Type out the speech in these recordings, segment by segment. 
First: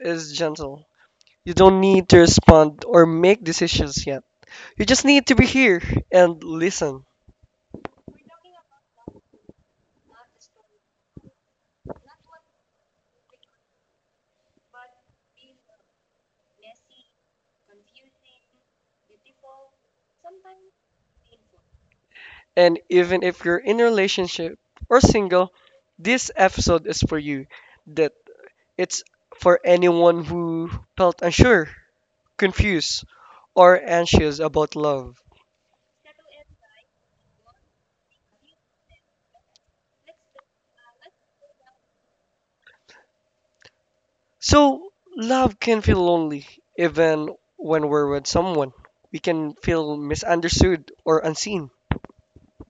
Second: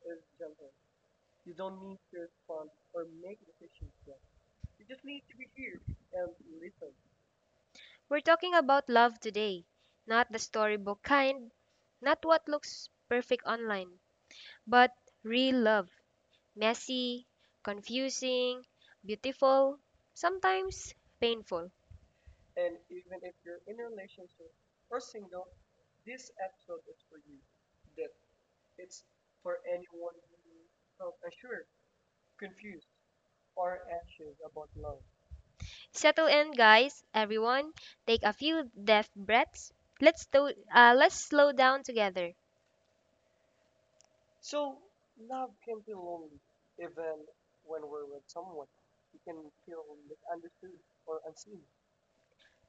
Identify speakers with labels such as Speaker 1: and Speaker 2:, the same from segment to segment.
Speaker 1: is gentle. You don't need to respond or make decisions yet. You just need to be here and listen.
Speaker 2: We're talking about love today, not the storybook kind, not what looks perfect online, but real love. Messy, confusing, beautiful, sometimes painful.
Speaker 1: And even if you're in a relationship or single, this episode is for you. That it's for anyone who felt unsure, confused, or anxious about love.
Speaker 2: Settle in, guys. Everyone, take a few deep breaths. Let's slow down together.
Speaker 1: So love can feel lonely even when we're with someone. We can feel misunderstood or unseen.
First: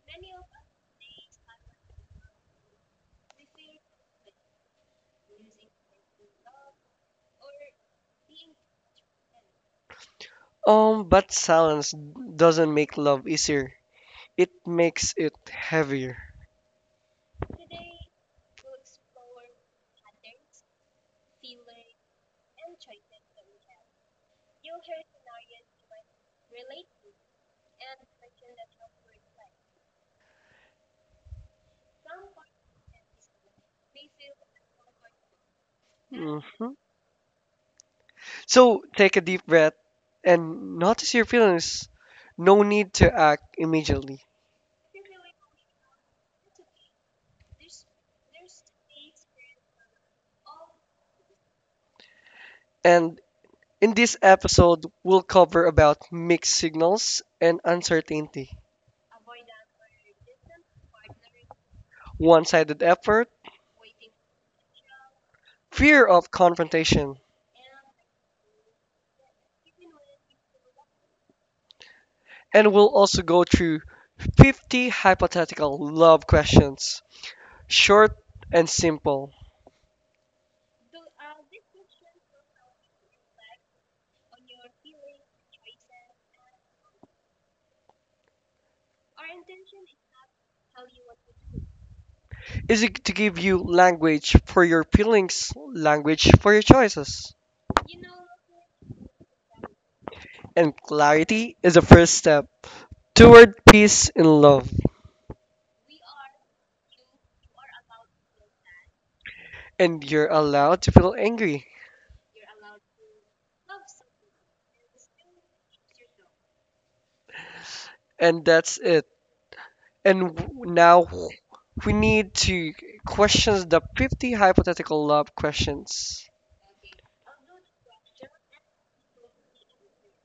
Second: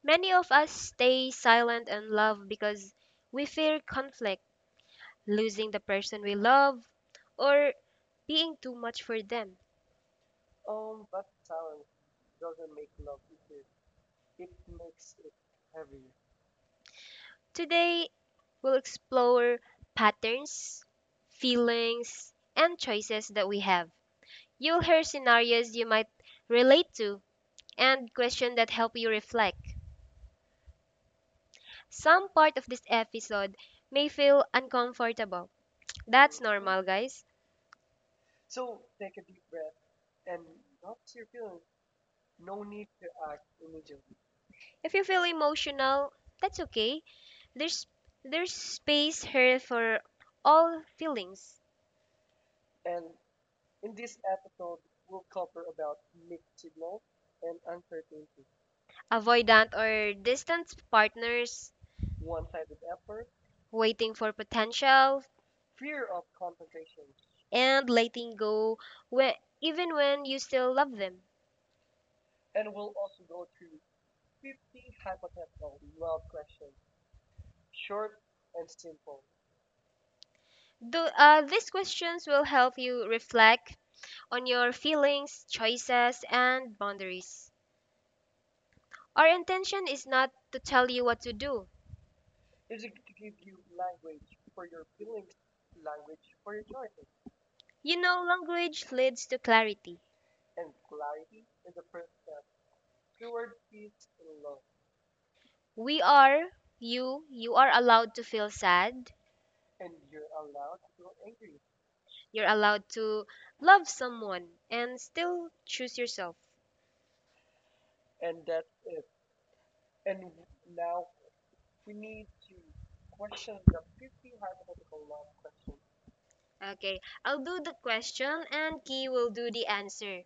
Speaker 2: Many of us stay silent in love because we fear conflict, losing the person we love, or being too much for them.
Speaker 1: But silence doesn't make love easier. It makes it heavier.
Speaker 2: Today, we'll explore patterns, feelings, and choices that we have. You'll hear scenarios you might relate to and questions that help you reflect. Some part of this episode may feel uncomfortable. That's
Speaker 1: hmm
Speaker 2: normal, guys.
Speaker 1: So take a deep breath and notice your feelings. No need to act immediately.
Speaker 2: If you feel emotional, that's okay. There's there's space here for all feelings.
Speaker 1: And in this episode, we'll cover about mixed signals and uncertainty,
Speaker 2: Avoidant or distant partners,
Speaker 1: one-sided effort,
Speaker 2: waiting for potential,
Speaker 1: fear of confrontation,
Speaker 2: and letting go when, even when you still love them.
Speaker 1: and we'll also go through 50 hypothetical love questions, short and simple.
Speaker 2: These questions will help you reflect on your feelings, choices, and boundaries. Our intention is not to tell you what to do.
Speaker 1: Is it to give you language for your feelings, language for your choices.
Speaker 2: You know, language leads to clarity.
Speaker 1: And clarity is the first step toward peace and love.
Speaker 2: We are you. You are allowed to feel sad.
Speaker 1: And you're allowed to feel angry.
Speaker 2: You're allowed to love someone and still choose yourself.
Speaker 1: And that's it. And now we need to question the 50 hypothetical love questions.
Speaker 2: Okay, I'll do the question and Key will do the answer.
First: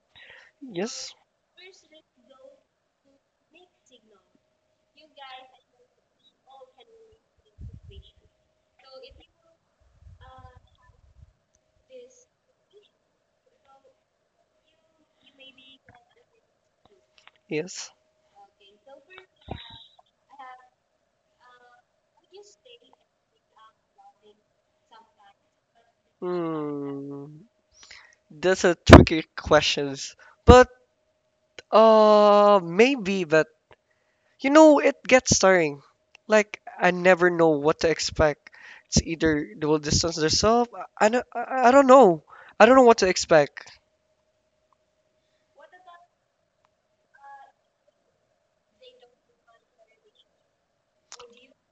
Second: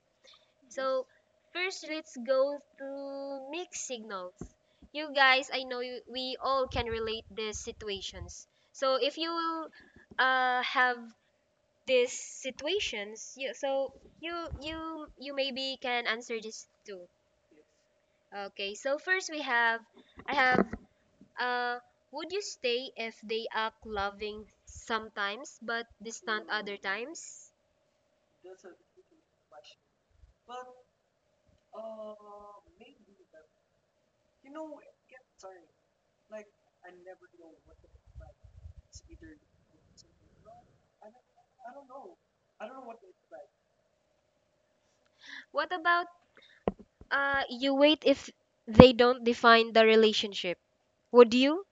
Speaker 2: So,
Speaker 1: Yes?
Speaker 2: first, let's go through mixed signals. You guys, I know you, we all can relate these situations. So, if you will have these situations you so you you maybe can answer this too.
Speaker 1: Yes.
Speaker 2: Okay, so first we have I have uh would you stay if they act loving sometimes but distant other
Speaker 1: Hmm.
Speaker 2: times?
Speaker 1: That's a tricky question. But maybe that. You know, it gets tiring. Like I never know what to expect. It's either they will distance themselves. I don't know. I don't know what to expect.
Speaker 2: What about you wait if they don't define the relationship, would you?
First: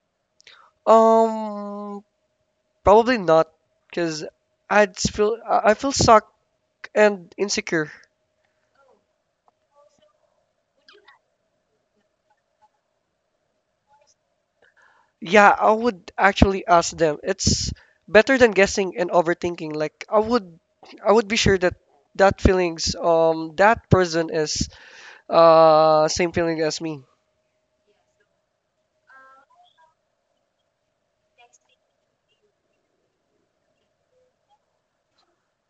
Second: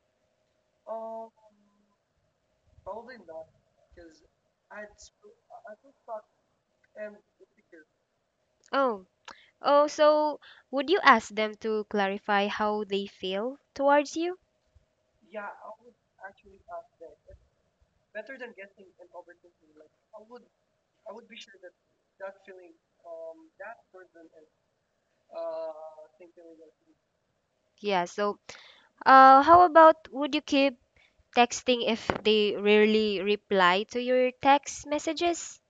Speaker 1: Um, probably not, cause I feel stuck and insecure.
Speaker 2: Oh oh so would you ask them to clarify how they feel towards you?
Speaker 1: Yeah, I would actually ask them. It's better than guessing and overthinking. Like I would be sure that that feelings that person is same feeling as me.
Speaker 2: Yeah, so how about would you keep texting if they rarely reply to your text messages?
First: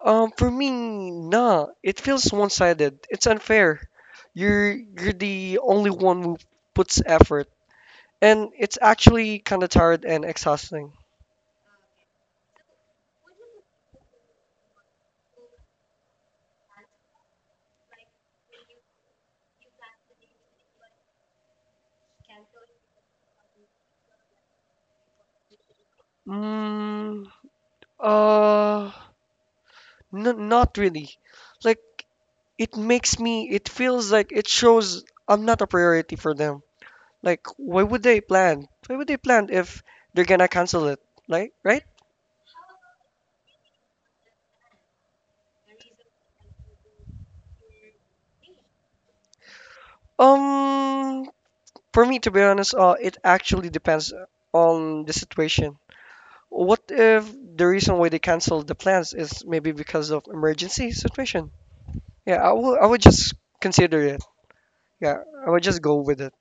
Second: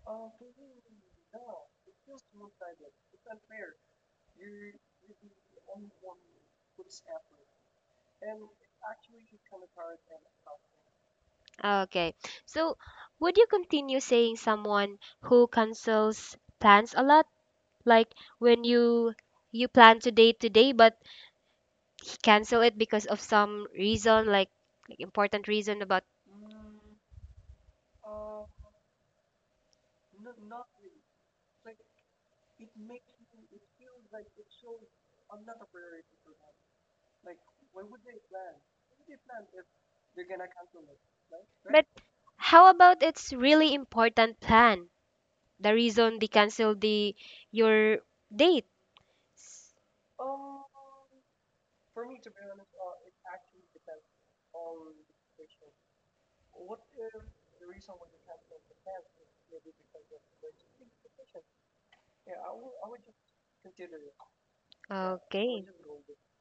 Speaker 1: For me, nah, it feels one-sided. It's unfair. You're the only one who puts effort, and it's actually kind of tired and exhausting.
Speaker 2: Okay. So, would you continue saying someone who cancels plans a lot? Like when you plan to date today but he cancel it because of some reason, like important reason about?
Speaker 1: Mm, uh, not really. Like it makes me. It feels like it shows I'm not a priority for them. Like why would they plan? Why would they plan if they're gonna cancel it? Like right?
Speaker 2: But how about it's really important plan? The reason they cancel the your date.
Speaker 1: Um, for me, to be honest, it actually depends on the situation. What if the reason why they canceled the plans is maybe because of emergency situation? Yeah, I would just consider it. Yeah, I would
Speaker 2: Okay.
Speaker 1: just go with it.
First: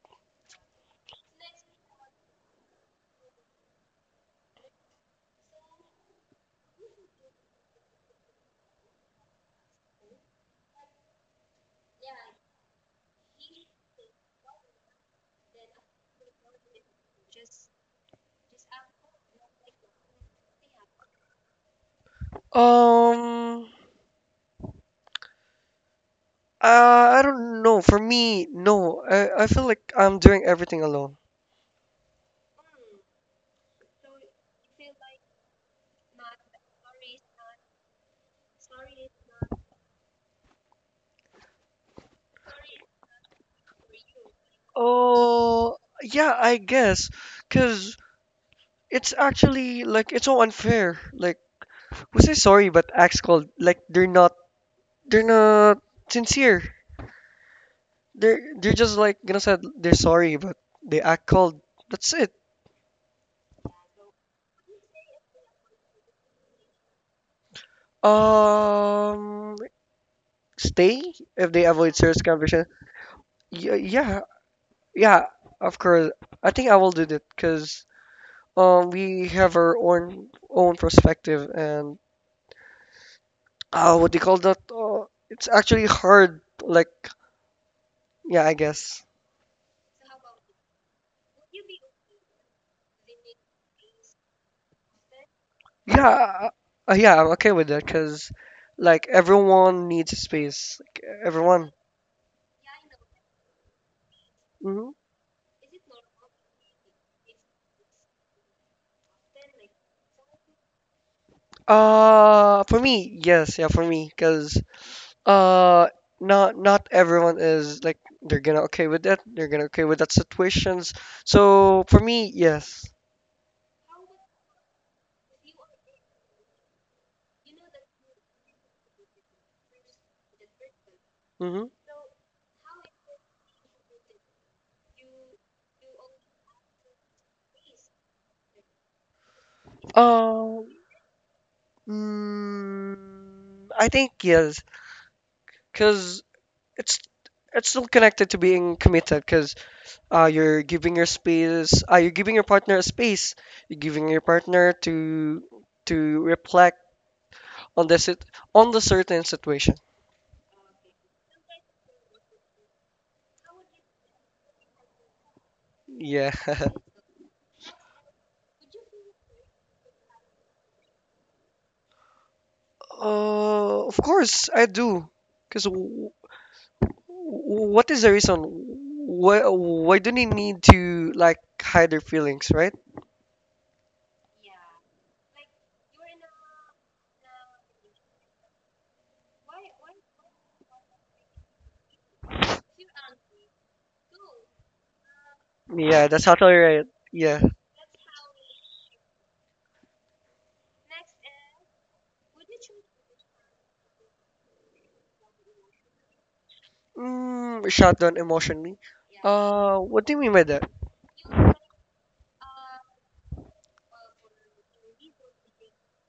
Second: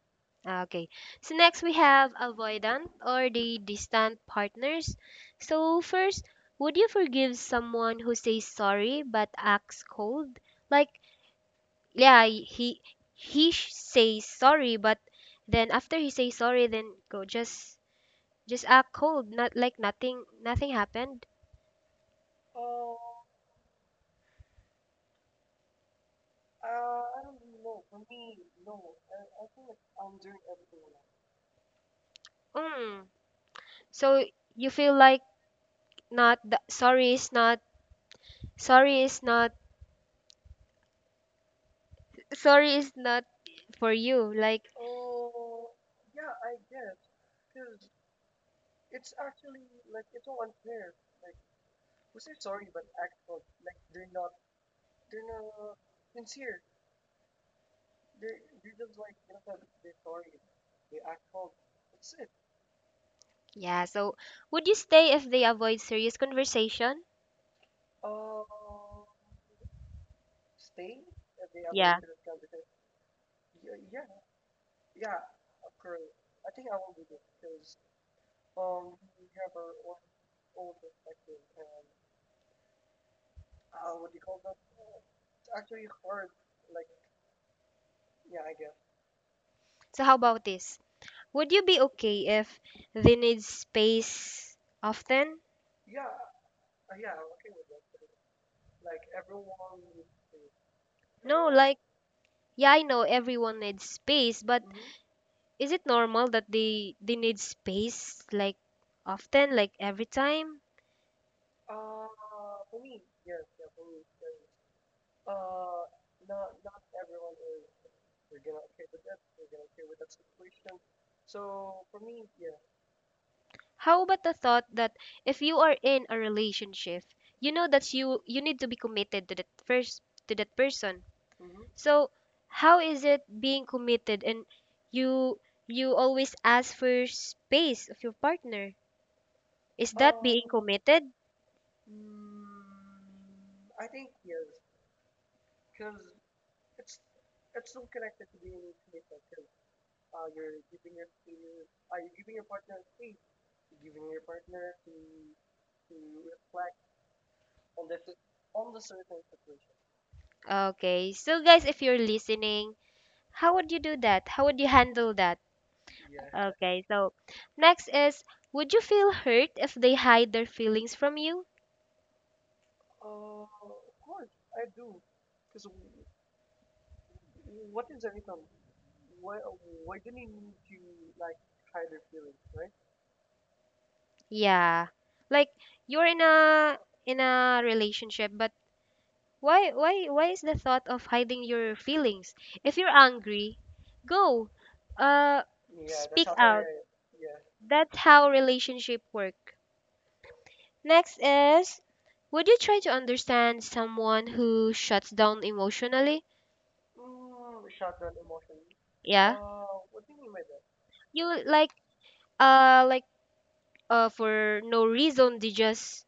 Speaker 2: Okay. So next we have avoidant or the distant partners. So first, would you forgive someone who says sorry but acts cold? Like, yeah, he says sorry, but then after he says sorry, then go just act cold, not like nothing happened.
Speaker 1: Um, uh, I don't know. For me, no. I feel like I'm doing everything alone.
Speaker 2: Mm. So you feel like not the, sorry is not sorry is not for you. Like
Speaker 1: Oh, yeah, I guess, cause it's actually like it's so unfair. Like we say sorry, but acts called like they're not sincere. They're just like gonna said they're sorry, but they act cold. That's it.
Speaker 2: Yeah. So would you stay if they avoid serious conversation?
Speaker 1: Um, stay if they avoid
Speaker 2: Yeah.
Speaker 1: serious conversation. Yeah, yeah, yeah. Of course, I think I will do that because we have our own perspective and what they call that. It's actually hard. Like yeah, I guess.
Speaker 2: So how about this? Would you be okay if they need space often?
Speaker 1: Yeah, yeah. I'm okay with that because like everyone needs space. Like,
Speaker 2: No,
Speaker 1: everyone.
Speaker 2: like yeah, I know everyone needs space, but
Speaker 1: Mhm.
Speaker 2: is it normal that they need space like often, like every time?
Speaker 1: For me, yes, yeah, for me, because uh, not everyone is like they're gonna okay with that. They're gonna okay with that situations. So for me, yes.
Speaker 2: How about the thought that if you are in a relationship, you know that you need to be committed to that first to that person?
Speaker 1: Mm-hmm.
Speaker 2: So how is it being committed and you you always ask for space of your partner? Is that being
Speaker 1: Uh,
Speaker 2: committed?
Speaker 1: I think yes, because it's it's still connected to being committed. Because you're giving your space. You're giving your partner a space. You're giving your partner to reflect on the certain situation.
Speaker 2: Okay. So guys, if you're listening, how would you do that? How would you handle that?
Speaker 1: Yeah.
Speaker 2: Okay. So next is would you feel hurt if they hide their feelings from you?
Speaker 1: Of course I do. Because what is the reason? Why do they need to like hide their feelings, right?
Speaker 2: Yeah. Like you're in a relationship but why is the thought of hiding your feelings? If you're angry, go. Uh
Speaker 1: Yeah, that's
Speaker 2: Speak
Speaker 1: totally
Speaker 2: out.
Speaker 1: right. Yeah.
Speaker 2: That's how relationship work. Next is would you try to understand someone who shuts down emotionally?
Speaker 1: Mm, shut down emotionally.
Speaker 2: Yeah.
Speaker 1: What do you mean by that?
Speaker 2: You like like for no reason they just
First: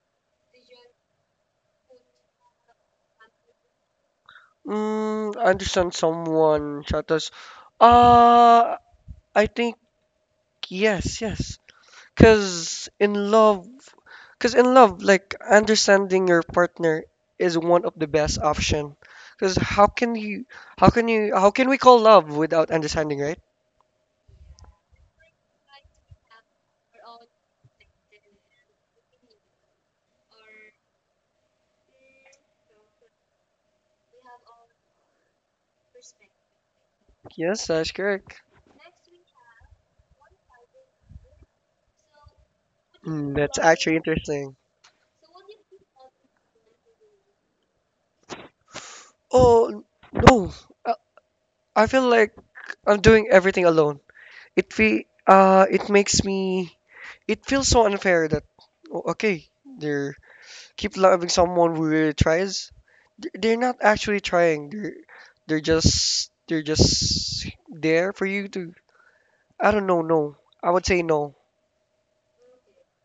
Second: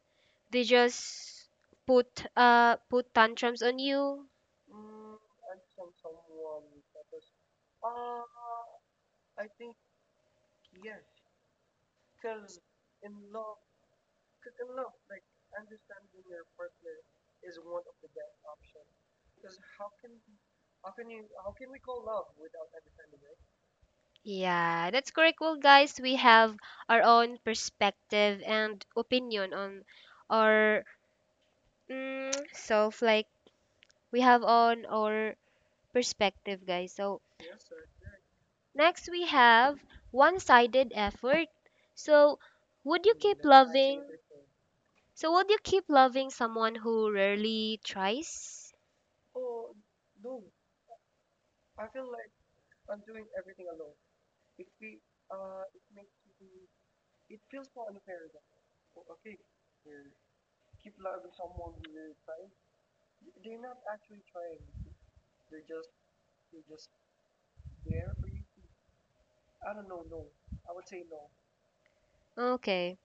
Speaker 2: they just put put tantrums on you.
Speaker 1: I understand someone shut us. Uh, I think yes, yes. Because in love. Because in love, like understanding your partner is one of the best option. Because how can we call love without understanding, right?
Speaker 2: Yeah, that's correct. Well, guys, we have our own perspective and opinion on our mm, self. Like, we have on our perspective, guys. So,
Speaker 1: Yes, that's correct.
Speaker 2: next we have one sided effort. So, would you keep
Speaker 1: That's actually
Speaker 2: loving?
Speaker 1: interesting.
Speaker 2: So, would you keep loving someone who rarely tries?
Speaker 1: Oh no, I I feel like I'm doing everything alone. It makes me, it feels so unfair that oh, okay, they keep loving someone who really tries, they're not actually trying. They're just there for you to. I don't know. No, I would say no.
Speaker 2: Okay.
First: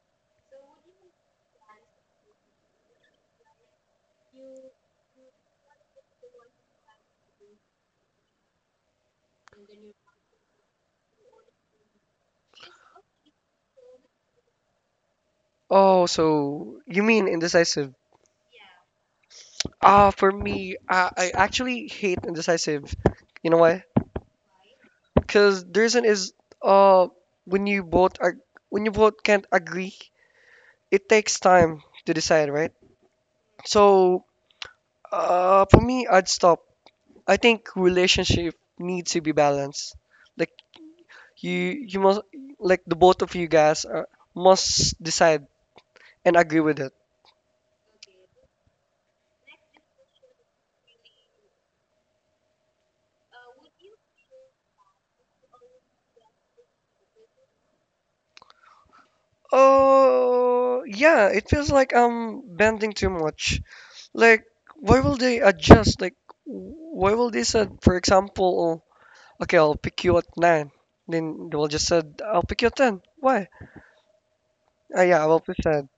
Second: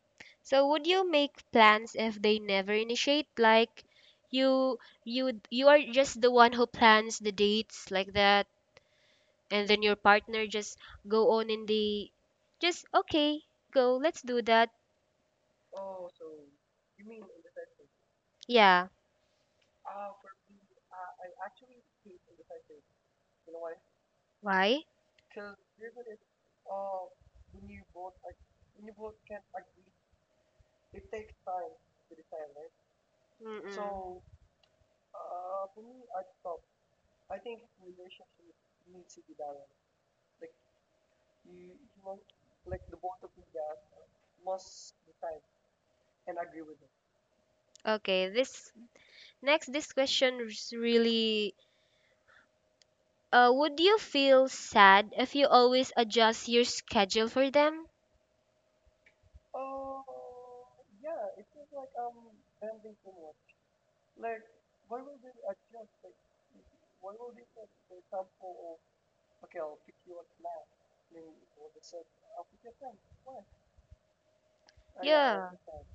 Speaker 2: So would you make plans if they never initiate? Like you you are just the one who plans the dates like that, and then your partner just go on in the just okay, go, let's do that.
Speaker 1: Oh, so you mean indecisive?
Speaker 2: Yeah.
Speaker 1: For me, I actually hate indecisive. You know why?
Speaker 2: Why?
Speaker 1: Because the reason is uh when you both are when you both can't agree, it takes time to decide, right?
Speaker 2: Mm-mm.
Speaker 1: So for me, I'd stop. I think relationship needs to be balanced. Like you must like the both of you guys are, must decide and agree with it.
Speaker 2: Okay, this next this question is really would you feel sad if you always adjust your schedule for them?
Speaker 1: Oh yeah, it feels like I'm bending too much. Like why will they adjust? Like why will they said for example, okay, I'll pick you at 9. Then they will just said I'll pick you at 10. Why? Yeah, I will
Speaker 2: Yeah.
Speaker 1: pick 10.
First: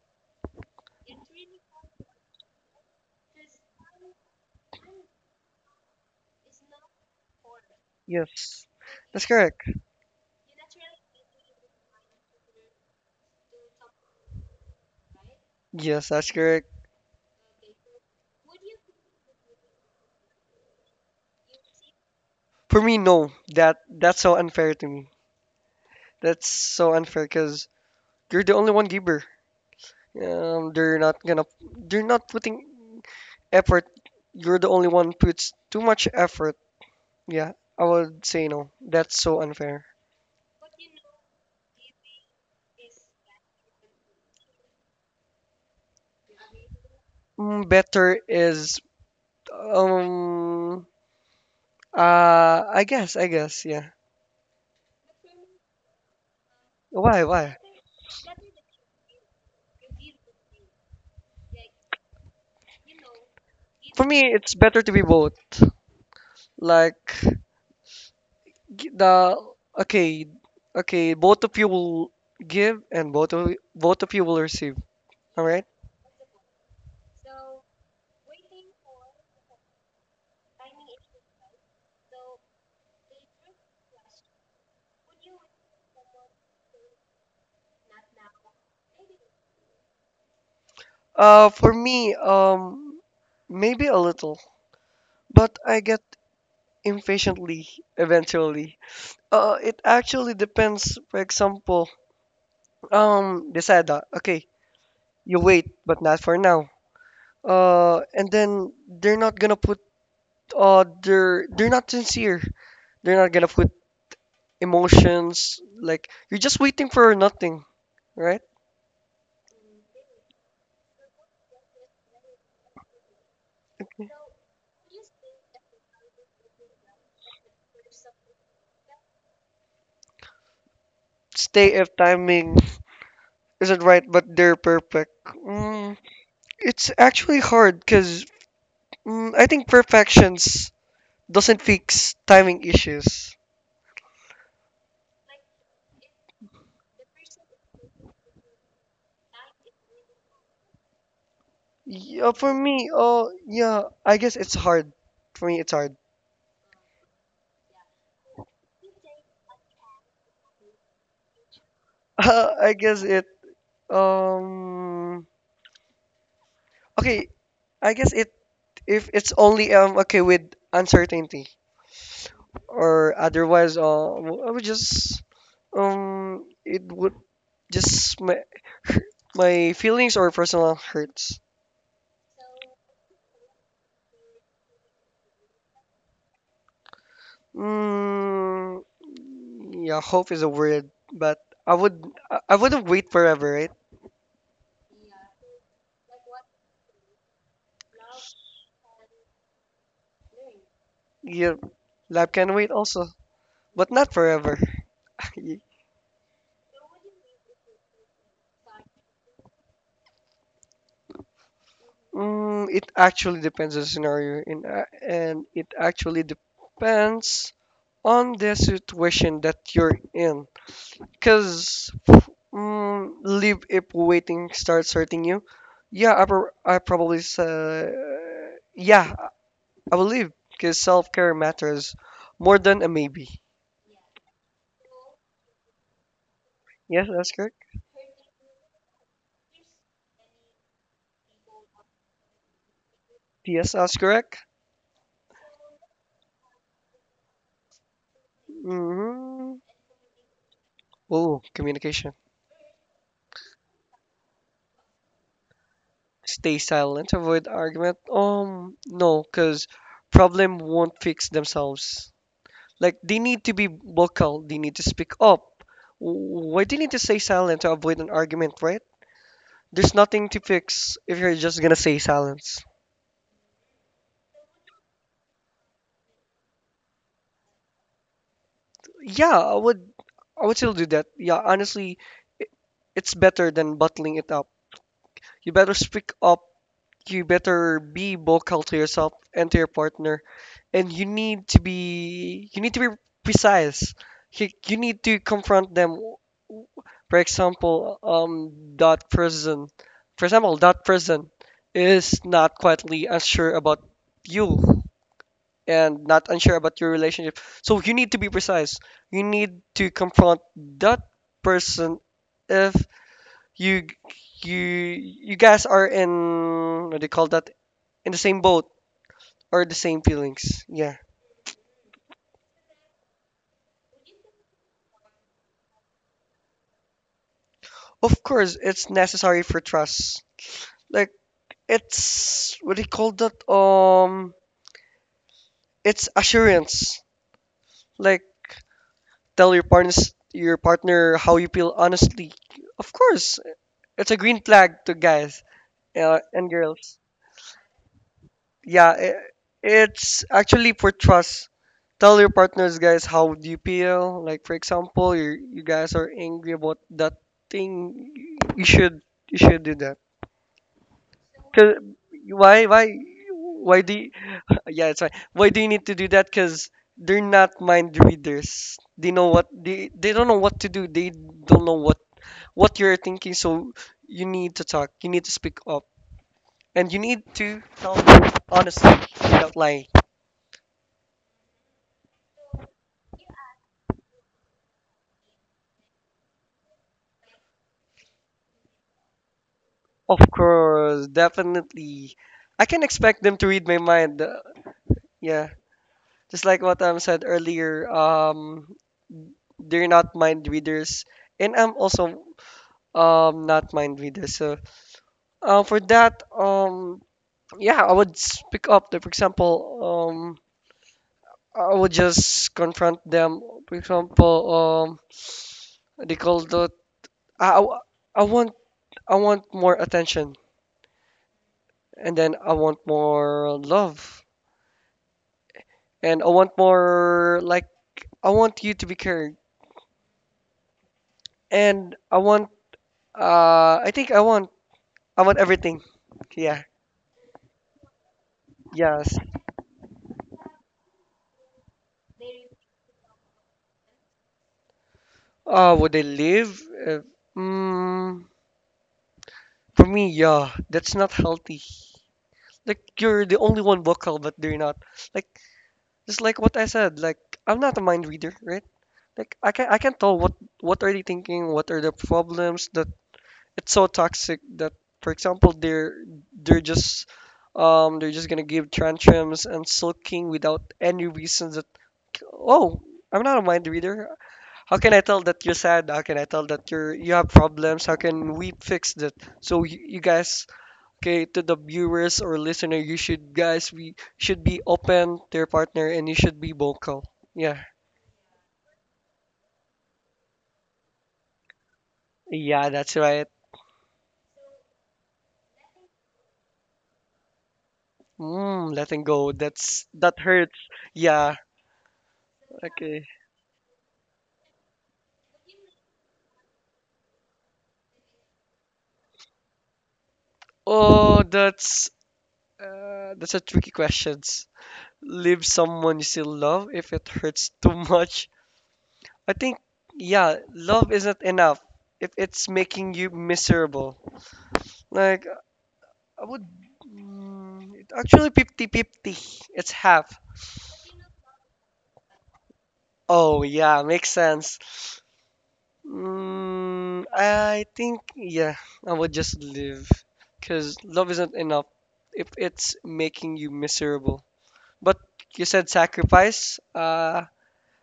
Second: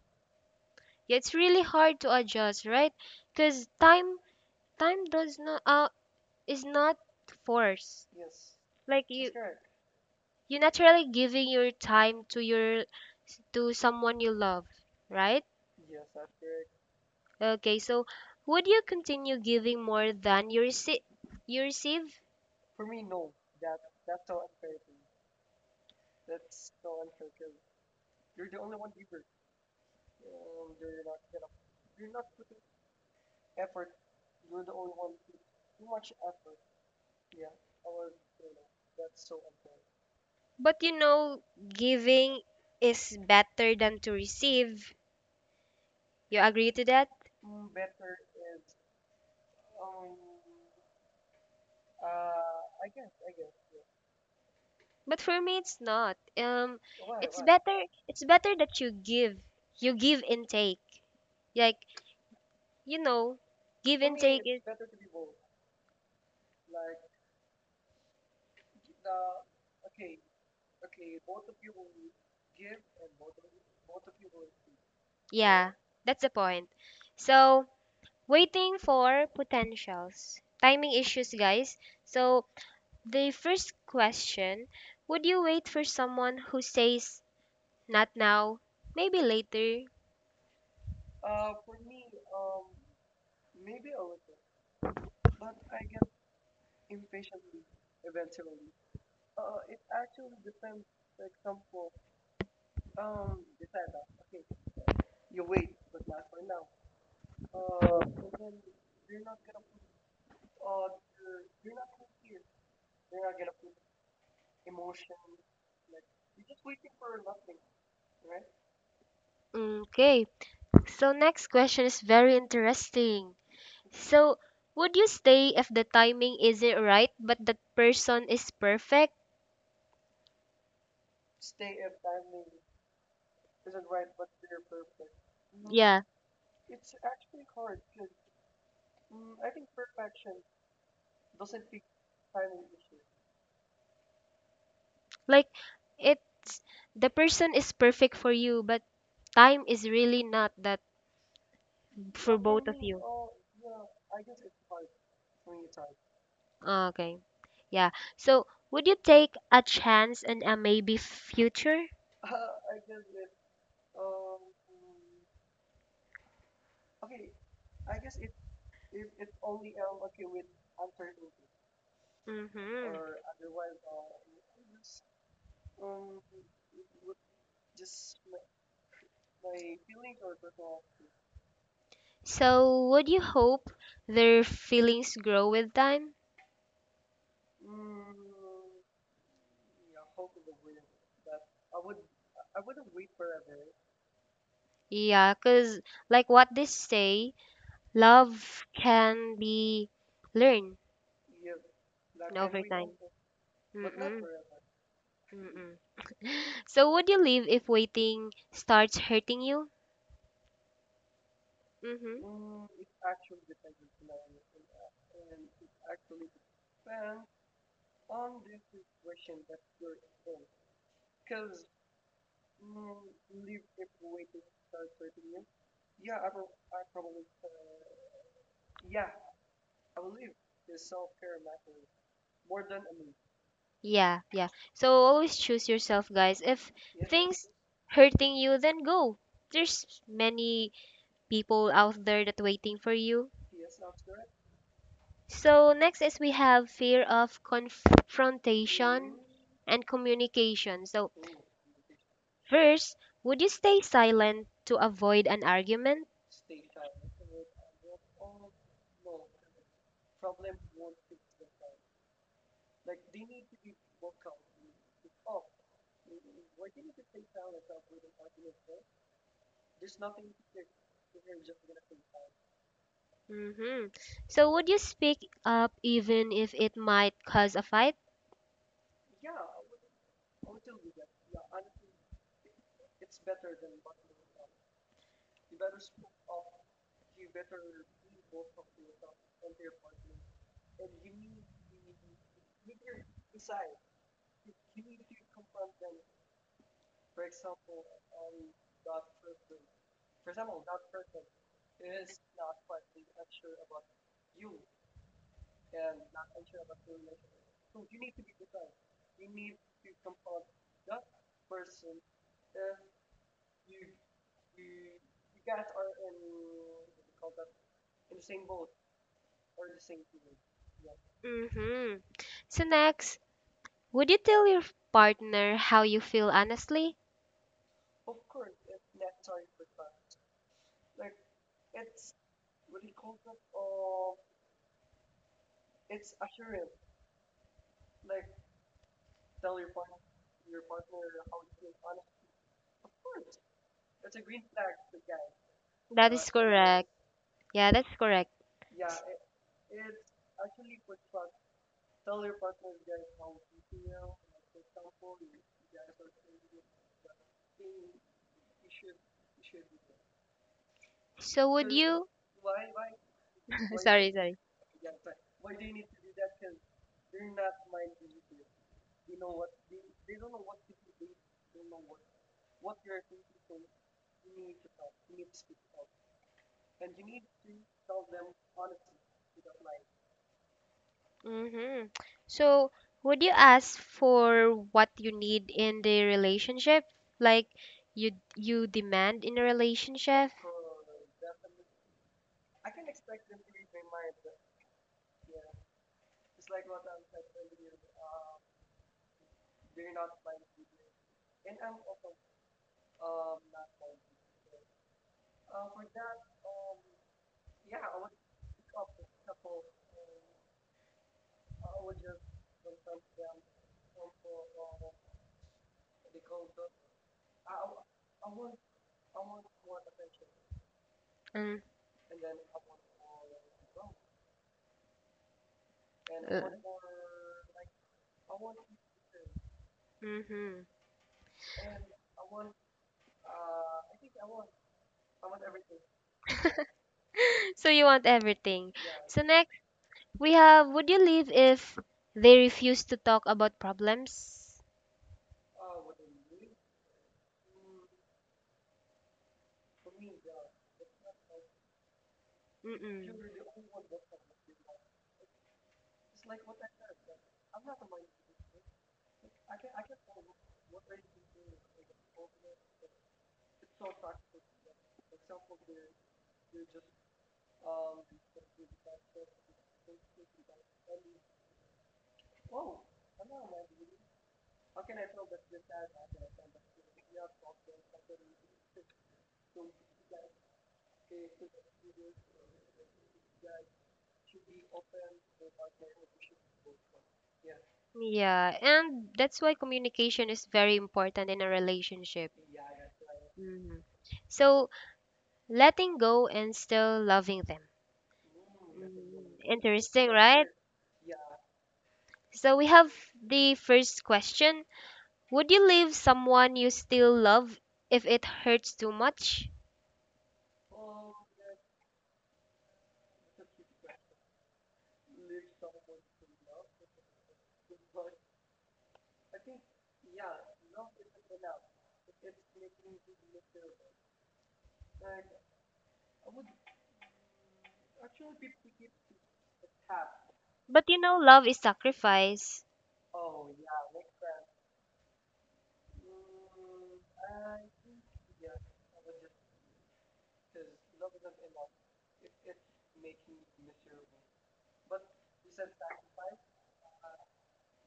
Speaker 2: Yeah, it's really hard to adjust, right? Cuz time does not is not forced.
Speaker 1: Yes,
Speaker 2: Like
Speaker 1: that's
Speaker 2: you
Speaker 1: correct.
Speaker 2: you naturally giving your time to your to someone you love, right?
Speaker 1: Yes, that's correct.
Speaker 2: Okay, so would you continue giving more than you receive?
Speaker 1: For me, no. That's so unfair to me. That's so unfair because you're the only one giver. Um, they're not gonna, they're not putting effort. You're the only one puts too much effort. Yeah, I would say no. That's so unfair.
Speaker 2: But you know, giving is better than to receive. You agree to that?
Speaker 1: Better is, um, I guess, yeah.
Speaker 2: But for me it's not.
Speaker 1: Why,
Speaker 2: It's
Speaker 1: why?
Speaker 2: better it's better that you give. You give and take. Like, you know, give
Speaker 1: For
Speaker 2: and
Speaker 1: me,
Speaker 2: take
Speaker 1: it's
Speaker 2: it's
Speaker 1: better
Speaker 2: is
Speaker 1: to be both. Like g- the okay, okay, both of you will give and both of you will receive. All right.
Speaker 2: Yeah, that's the point. So, waiting for potentials. Timing issues, guys. So, the first question would you wait for someone who says, not now, maybe later?
Speaker 1: For me, maybe a little, but I get impatiently eventually. It actually depends. For example, Desada. Okay, you wait, but not for now. And then they're not sincere. They're not gonna put emotions. Like you're just waiting for nothing, right?
Speaker 2: Okay, so next question is very interesting.
Speaker 1: Okay.
Speaker 2: So, would you stay if the timing isn't right, but that person is perfect?
Speaker 1: Stay if timing isn't right, but they're perfect. Mm,
Speaker 2: Yeah,
Speaker 1: it's actually hard because I think perfections doesn't fix timing issues.
Speaker 2: like it's the person is perfect for you, but time is really not that
Speaker 1: Yeah,
Speaker 2: for
Speaker 1: for
Speaker 2: both of
Speaker 1: me,
Speaker 2: you?
Speaker 1: oh yeah, I guess it's hard. For me, it's hard.
Speaker 2: Okay. Yeah. So, would you take a chance on a maybe future?
Speaker 1: I guess it. Um. Okay, I guess it. If it's only okay with uncertainty or
Speaker 2: Mm-hmm.
Speaker 1: otherwise, I would just it would just my feelings or personal hurts.
Speaker 2: So, would you hope their feelings grow with time?
Speaker 1: Mm, yeah, hope is a word, but I wouldn't wait forever, right?
Speaker 2: Yeah, because, like what they say, love can be learned
Speaker 1: Yeah, life can
Speaker 2: over
Speaker 1: wait
Speaker 2: time.
Speaker 1: also. But not
Speaker 2: Mm-mm.
Speaker 1: forever.
Speaker 2: Mm-mm. So, would you leave if waiting starts hurting you? Mm-hmm.
Speaker 1: It actually depends on the scenario, and it actually depends on the situation that you're in. Because leave if waiting starts hurting you. Yeah, I probably say, yeah, I will leave because self care matters more than a maybe.
Speaker 2: Yeah, yeah. So always choose yourself, guys. If
Speaker 1: Yes, that's
Speaker 2: things
Speaker 1: correct.
Speaker 2: hurting you, then go. There's many people out there that waiting for you.
Speaker 1: Yes, that's correct.
Speaker 2: So next is we have fear of confrontation
Speaker 1: hmm
Speaker 2: and communication. So
Speaker 1: Oh, communication.
Speaker 2: first, would you stay silent to avoid an argument?
Speaker 1: Stay silent, avoid argument. No, because problem won't fix themselves. Like they need to be vocal, they need to speak up. Why do you need to stay silent to avoid an argument, right? There's nothing to fix if you're just gonna say silence.
Speaker 2: Mm-hmm. So would you speak up even if it might cause a fight?
Speaker 1: Yeah, I would still do that. Yeah, honestly, i- it's better than bottling it up. You better speak up. You better be vocal to yourself and to your partner, and you need to be precise. You need to confront them. For example, that person is not quietly unsure about you and not unsure about your relationship, so you need to be precise. You need to confront that person if you you guys are in, what do you call that, in the same boat or the same feelings. Yeah.
Speaker 2: Mm-hmm. So next, would you tell your partner how you feel honestly?
Speaker 1: Of course, it's necessary for trust. Like it's what do you call that? It's assurance. Like tell your partner how you feel honestly. Of course, it's a green flag to guys
Speaker 2: That is
Speaker 1: and
Speaker 2: correct.
Speaker 1: girls.
Speaker 2: Yeah, that's correct.
Speaker 1: Yeah, it's actually for trust. Tell your partners, guys, how do you feel? Like for example, you guys are angry about that thing. You should you should do that.
Speaker 2: So would
Speaker 1: Cause
Speaker 2: you
Speaker 1: why why why do you,
Speaker 2: sorry.
Speaker 1: yeah it's fine. Why do you need to do that? Cause they're not mind readers. They don't know what to do. They don't know what you're thinking. So you need to talk. You need to speak up, and you need to tell them honestly without lying.
Speaker 2: Mm-hmm. So would you ask for what you need in the relationship? Like you demand in a
Speaker 1: Of
Speaker 2: relationship?
Speaker 1: course, definitely. I can expect them to read my mind. Yeah, just like what I said earlier. They're not mind readers, and I'm also not mind readers. So for that, yeah, I would pick up the, for example, um, I would just confront them. For example, they call the I, I I want I want more attention,
Speaker 2: Mm.
Speaker 1: and then I want more love, and I want more like I want you to be cared,
Speaker 2: Mm-hmm.
Speaker 1: and I want I think I want everything. Yeah,
Speaker 2: So you want everything. So
Speaker 1: yes.
Speaker 2: next we have would you leave if they refuse to talk about problems?
Speaker 1: Would they leave? Uh, mm, for me, yeah, that's not healthy. Like you're
Speaker 2: Mm-mm.
Speaker 1: the only one vocal, but they're not. Like just like what I said. Like I'm not a mind reader, right? Like I can tell what are they thinking, what are the problems that it's so toxic that, for example, they're just they're just gonna give tantrums and sulking without any reasons that oh I'm not a mind reader. How can I tell that you're sad? How can I tell that you have problems? How can we fix that? So you guys okay, to the viewers or listener, you should guys we should be open to your partner, and you should be vocal. Yeah.
Speaker 2: Yeah, and that's why communication is very important in a relationship.
Speaker 1: Yeah, that's right.
Speaker 2: Hmm. So letting go and still loving them.
Speaker 1: Mm, letting go,
Speaker 2: Mm,
Speaker 1: that's
Speaker 2: interesting,
Speaker 1: that
Speaker 2: right?
Speaker 1: hurts. Yeah.
Speaker 2: So we have
Speaker 1: Okay.
Speaker 2: the first question. Would you leave someone you still love if it hurts too much?
Speaker 1: oh that's that's a tricky questions. Leave someone you still love if it hurts too much. I think, yeah, love isn't enough if it's making you miserable. Like I would, mm, actually 50/50. It's half.
Speaker 2: But you know love is sacrifice.
Speaker 1: Oh, yeah, makes sense. Mm, I think, yeah, I would just live. Because love isn't enough if it's making you miserable. But you said sacrifice?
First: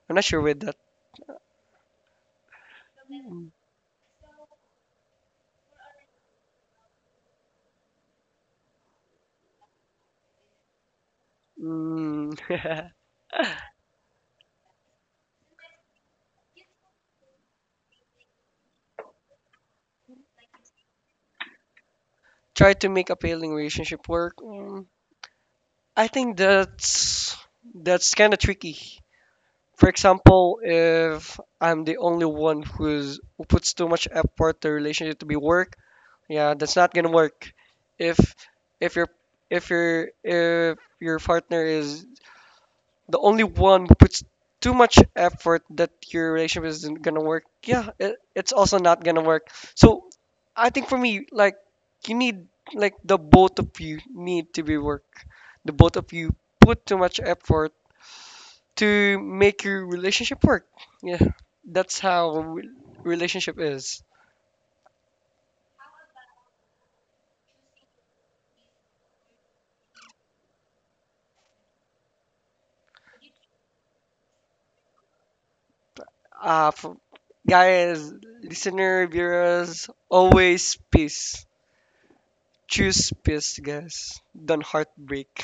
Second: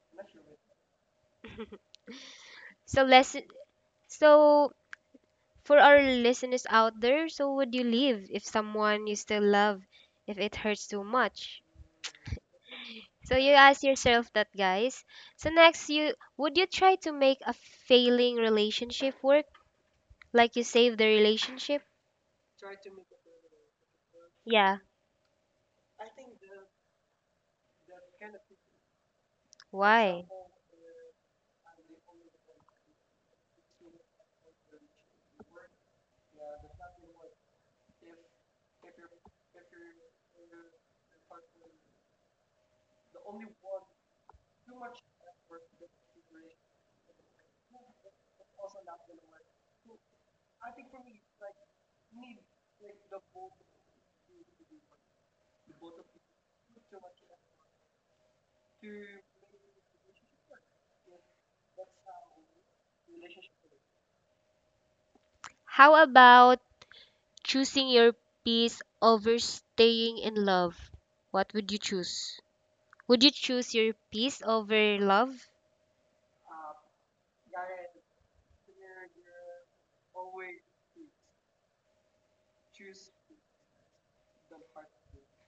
Speaker 1: I'm not sure with that.
Speaker 2: So less so for our listeners out there, so would you leave if someone you still love if it hurts too much?
Speaker 1: Mm,
Speaker 2: So you ask yourself that guys. So next you would you try to make a failing relationship work? Like you save the relationship?
Speaker 1: try to make a failing relationship work.
Speaker 2: Yeah.
Speaker 1: Mm, I think that's kind of tricky. For
Speaker 2: Why?
Speaker 1: example, if I'm the only one who puts too much effort to relationship to be work, yeah, that's not gonna work. If if your if your partner is the only one who puts too much effort that your relationship isn't gonna work, yeah, it's also not gonna work. So I think for me, like you need, like the both of you need to be work. The both of you put too much effort to make your relationship work. Yeah, that's how relationship is.
Speaker 2: How about choosing your peace over staying in love? What would you choose? Would you choose your peace over love?
Speaker 1: Uh, f- guys, listener, viewers, always peace. Choose peace, guys. Don't heartbreak.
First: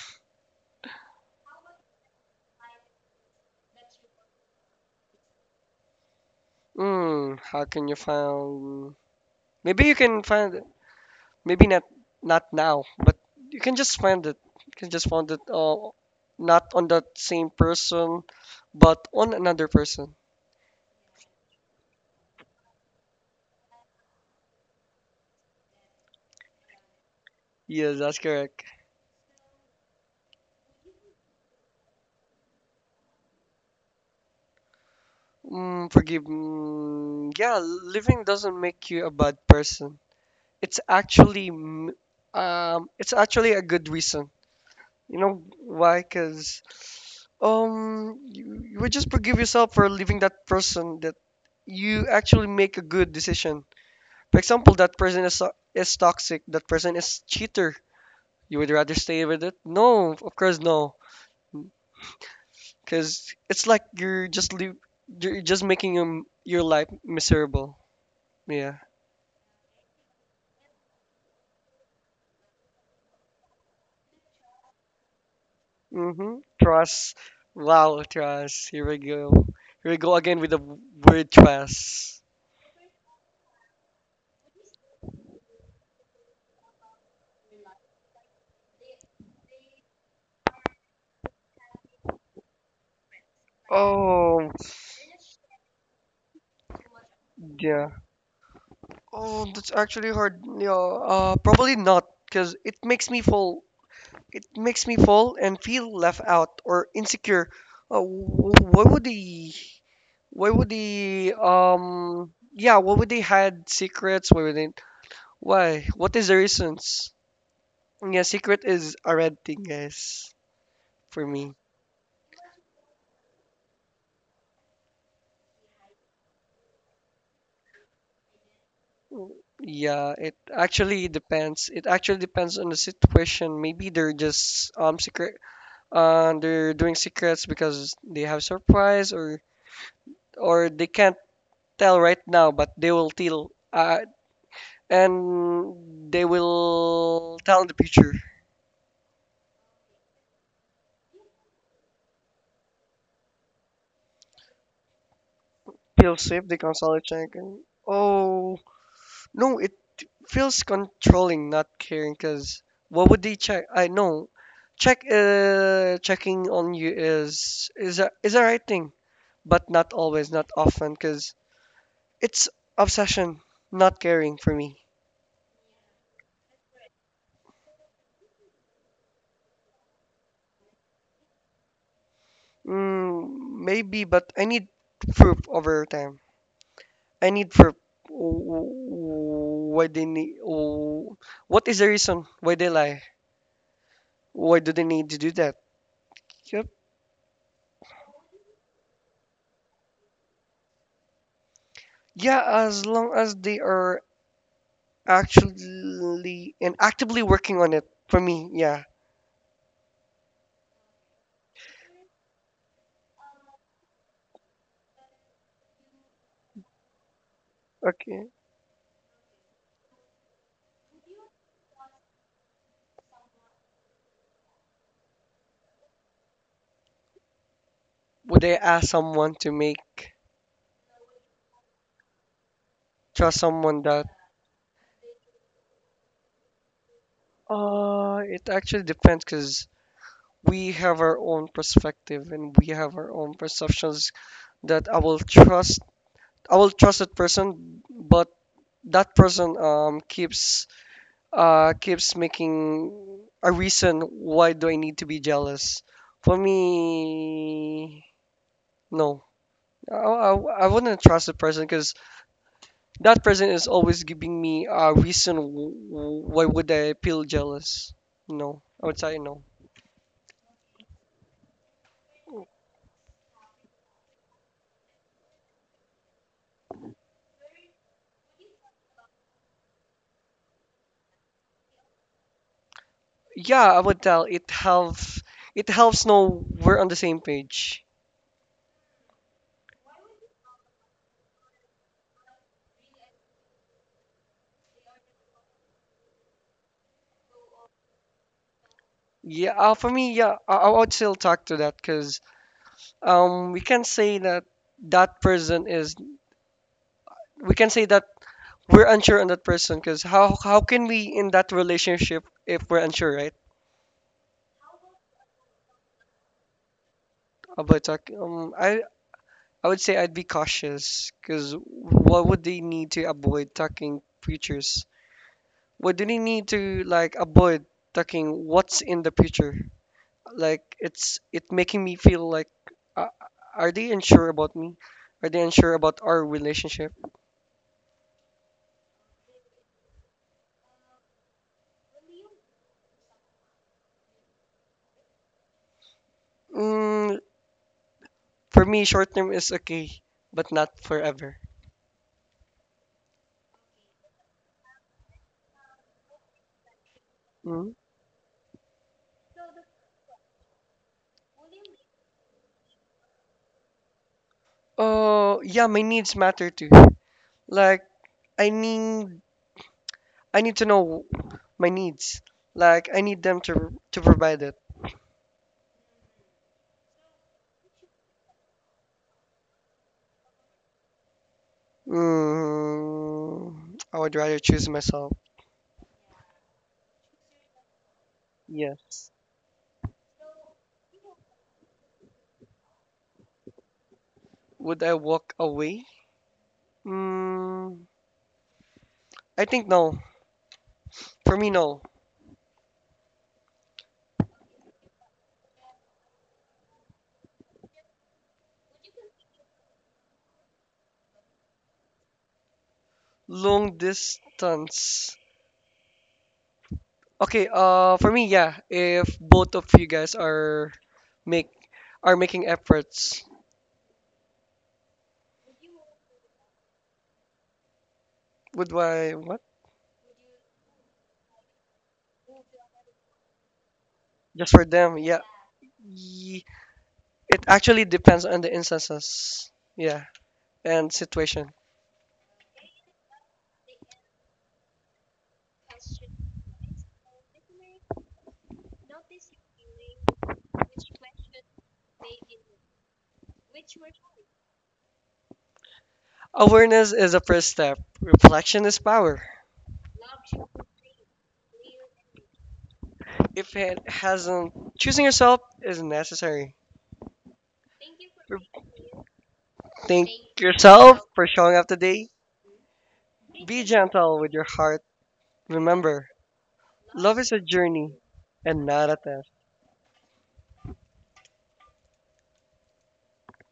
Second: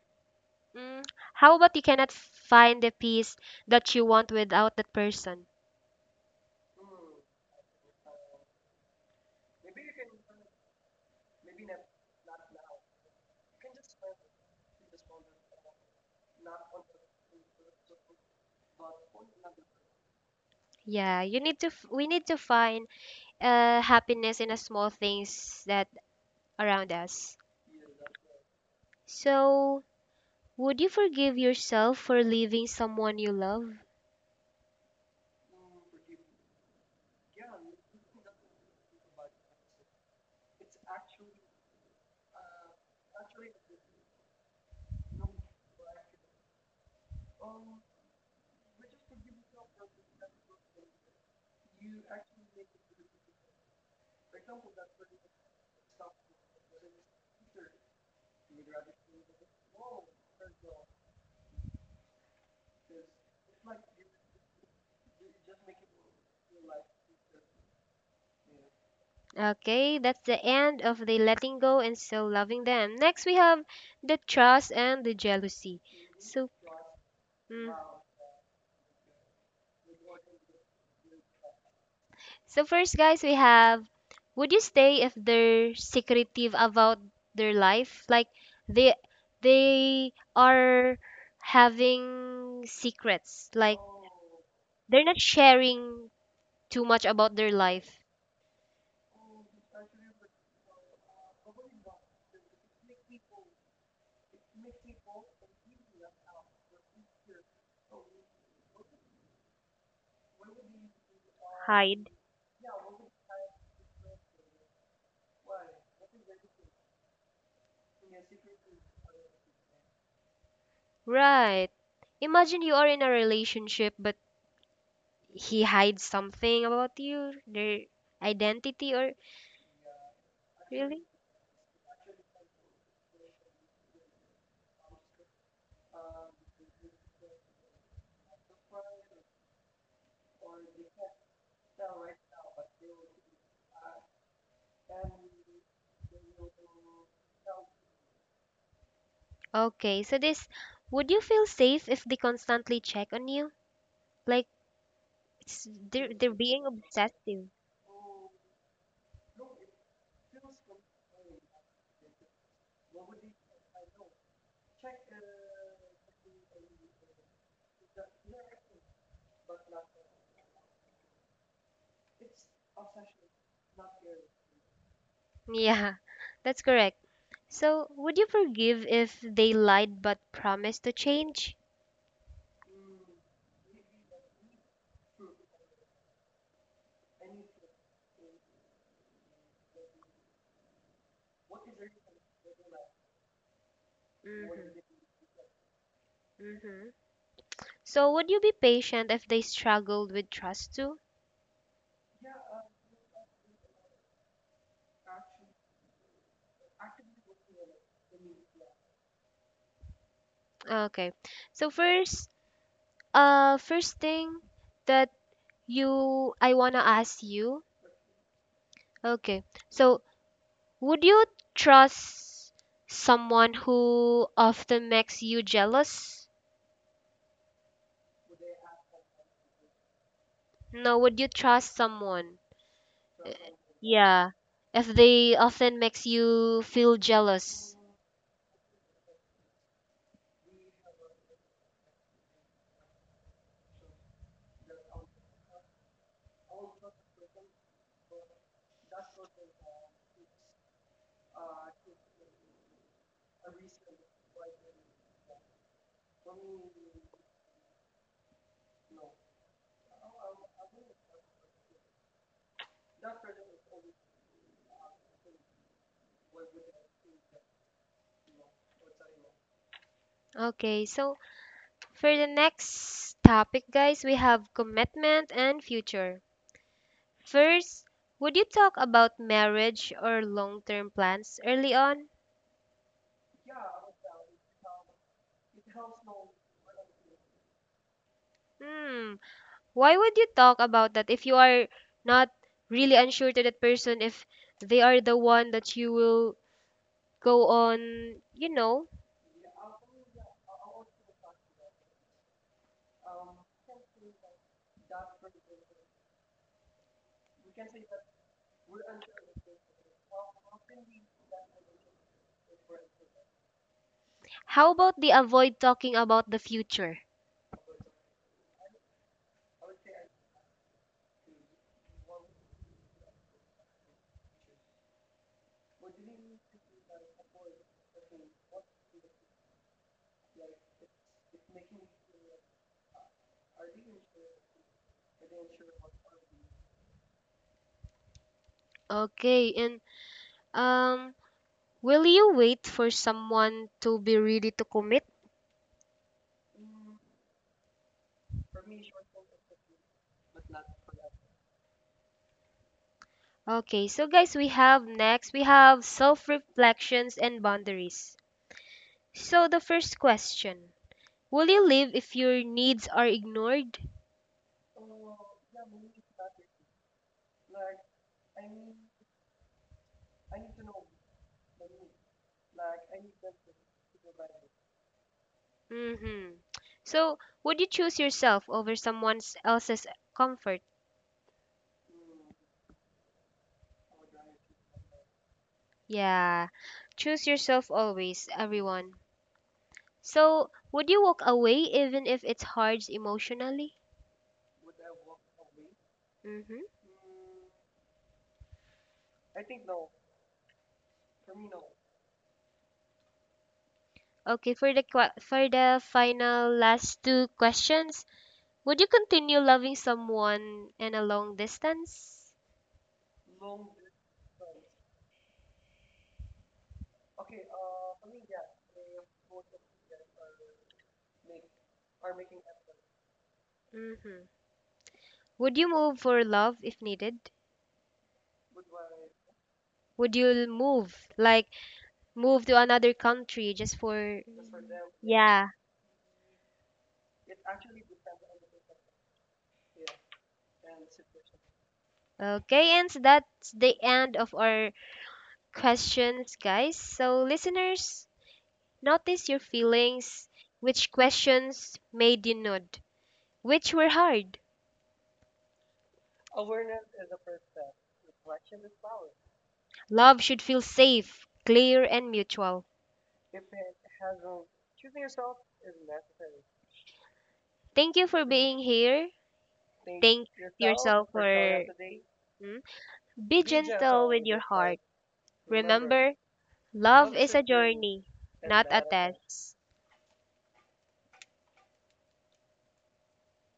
Speaker 2: Mm, how about you cannot find the peace that you want without that person?
Speaker 1: Mm, how can you find? Maybe you can Maybe not not now, but you can just find it. You can just find it. Not on that same person, but on another person.
Speaker 2: Yeah, you need to f- we need to find happiness in the small things that around us.
Speaker 1: Yes, that's correct.
Speaker 2: So, would you forgive yourself for leaving someone you love?
Speaker 1: Mm, forgive. Mm, yeah, living doesn't make you a bad person. it's actually m- it's actually a good reason. You know why? Because um you, you would just forgive yourself for leaving that person that you actually make a good decision. For example, that person is toxic. That person is cheater. You would rather stay with it? No, of course no. Because it's like you're just leave, you're just your life miserable. Yeah.
Speaker 2: Okay, that's the end of the letting go and so loving them. Next, we have the trust and the jealousy.
Speaker 1: Mm-hmm.
Speaker 2: So,
Speaker 1: Trust.
Speaker 2: mm,
Speaker 1: Wow, trust. Here we go. Here we go again with the word trust.
Speaker 2: so first, guys, we have would you stay if they're secretive about their life? Like they they are having secrets. Like
Speaker 1: Oh,
Speaker 2: they're not sharing too much about their
Speaker 1: yeah.
Speaker 2: life.
Speaker 1: Oh, that's actually hard. Yeah, probably not, because it makes me fall. It makes me fall and feel left out or insecure. Why would they? Why would they?
Speaker 2: Hide.
Speaker 1: Yeah, why would they hide secrets? Why would they? Why? What is the reasons? Yeah, secret is a red thing, guys, for me.
Speaker 2: Right. Imagine you are in a relationship, but he hides something about you, their identity, or
Speaker 1: Mm, yeah, it
Speaker 2: really?
Speaker 1: actually depends. It actually depends on the situation. Maybe they're just secret they're doing secrets because they have surprise, or they can't tell right now, but they will tell in the future.
Speaker 2: Okay, so this would you feel safe if they constantly check on you? Like it's,
Speaker 1: Feel
Speaker 2: they're
Speaker 1: safe, they
Speaker 2: being
Speaker 1: constantly check
Speaker 2: obsessive.
Speaker 1: and oh no, it feels controlling not caring because what would they check? I know check checking on you is a right thing, but not always, not often, because it's obsession, not caring for me.
Speaker 2: Yeah, that's correct. So would you forgive if they lied but promised to change?
Speaker 1: Mm, maybe, but I need proof over time. I need proof. Why they need? What is the reason why they lie? Why do they need to do that? Yep.
Speaker 2: Mm-hmm. So would you be patient if they struggled with trust too?
Speaker 1: Yeah, as long as they are actually and actively working on it. For me, yeah.
Speaker 2: Okay. So first, first thing that you I wanna ask you.
Speaker 1: Okay.
Speaker 2: Okay. So, would you trust someone who often makes you jealous?
Speaker 1: Would I ask someone to make
Speaker 2: No, would you trust someone? Uh,
Speaker 1: trust someone that?
Speaker 2: Yeah. If they often makes you feel jealous.
Speaker 1: It actually depends, cause we have our own perspective and we have our own perceptions that I will trust that person, but that person keeps making a reason why do I need to be jealous. For me, no. I wouldn't trust the person because that person is always giving me a reason why would I feel jealous. No, I would say no.
Speaker 2: Okay. So, for the next topic, guys, we have commitment and future. First, would you talk about marriage or long-term plans early on?
Speaker 1: Yeah, I would tell it helps. It helps know we're on the same page.
Speaker 2: Hmm. Why would you talk about that if you are not really unsure to that person if they are the one that you will go on, you know?
Speaker 1: Yeah, for me, yeah, I would still talk to that because we can say that that person is. We can say that we're unsure on that person because how can we in that relationship if we're unsure, right?
Speaker 2: How about the avoid talking about the future?
Speaker 1: About talking, I would say I'd be cautious because what would they need to avoid talking futures? What do they need to like avoid talking? What's in the future? Like it's it making me feel like uh, are they unsure about me, are they unsure about our relationship?
Speaker 2: Okay, and um will you wait for someone to be ready to commit?
Speaker 1: Mm, for me short term is okay, but not forever.
Speaker 2: Okay, so guys, we have next, we have self-reflections and
Speaker 1: Mm.
Speaker 2: boundaries. So the first question, will you live if your needs are ignored?
Speaker 1: Oh yeah, my needs matter too. Like i need I need to know my needs. Like I need them to provide it.
Speaker 2: Mm-hmm. So, would you choose yourself over someone else's comfort?
Speaker 1: Mm, I would rather choose myself.
Speaker 2: Yeah, choose yourself always, everyone.
Speaker 1: Yes.
Speaker 2: So, would you walk away even if it's hard emotionally?
Speaker 1: Would I walk away?
Speaker 2: Mm-hmm.
Speaker 1: Mm, I think no. For me no.
Speaker 2: Okay, for the final last two questions, would you continue loving someone in a long distance?
Speaker 1: Long distance. Okay, for me, yeah, if both of you guys are make are making efforts,
Speaker 2: Mm-hmm. Would you move for love if needed?
Speaker 1: would why what?
Speaker 2: Would you move, like move to another country just for?
Speaker 1: Just for them, yeah.
Speaker 2: Yeah.
Speaker 1: Ye- it actually depends on the instances. Yeah, and situation.
Speaker 2: Okay, and so that's the end of our questions, guys. So, listeners, notice your feelings. Which questions made you nod? Which were hard?
Speaker 1: Awareness is the first step. Reflection is power.
Speaker 2: Love should feel safe, clear, and mutual.
Speaker 1: If it hasn't, choosing yourself is necessary.
Speaker 2: Thank you for
Speaker 1: Re-
Speaker 2: being here.
Speaker 1: Thank
Speaker 2: Thank
Speaker 1: yourself
Speaker 2: yourself for.
Speaker 1: for showing up
Speaker 2: Up.
Speaker 1: today.
Speaker 2: Hmm? Be
Speaker 1: Be
Speaker 2: gentle
Speaker 1: gentle
Speaker 2: with
Speaker 1: with
Speaker 2: your
Speaker 1: your
Speaker 2: heart.
Speaker 1: heart. Remember, love
Speaker 2: Remember,
Speaker 1: is
Speaker 2: love
Speaker 1: a
Speaker 2: a
Speaker 1: journey
Speaker 2: journey,
Speaker 1: and
Speaker 2: not a
Speaker 1: not
Speaker 2: not
Speaker 1: a
Speaker 2: test.
Speaker 1: test.
Speaker 2: Test.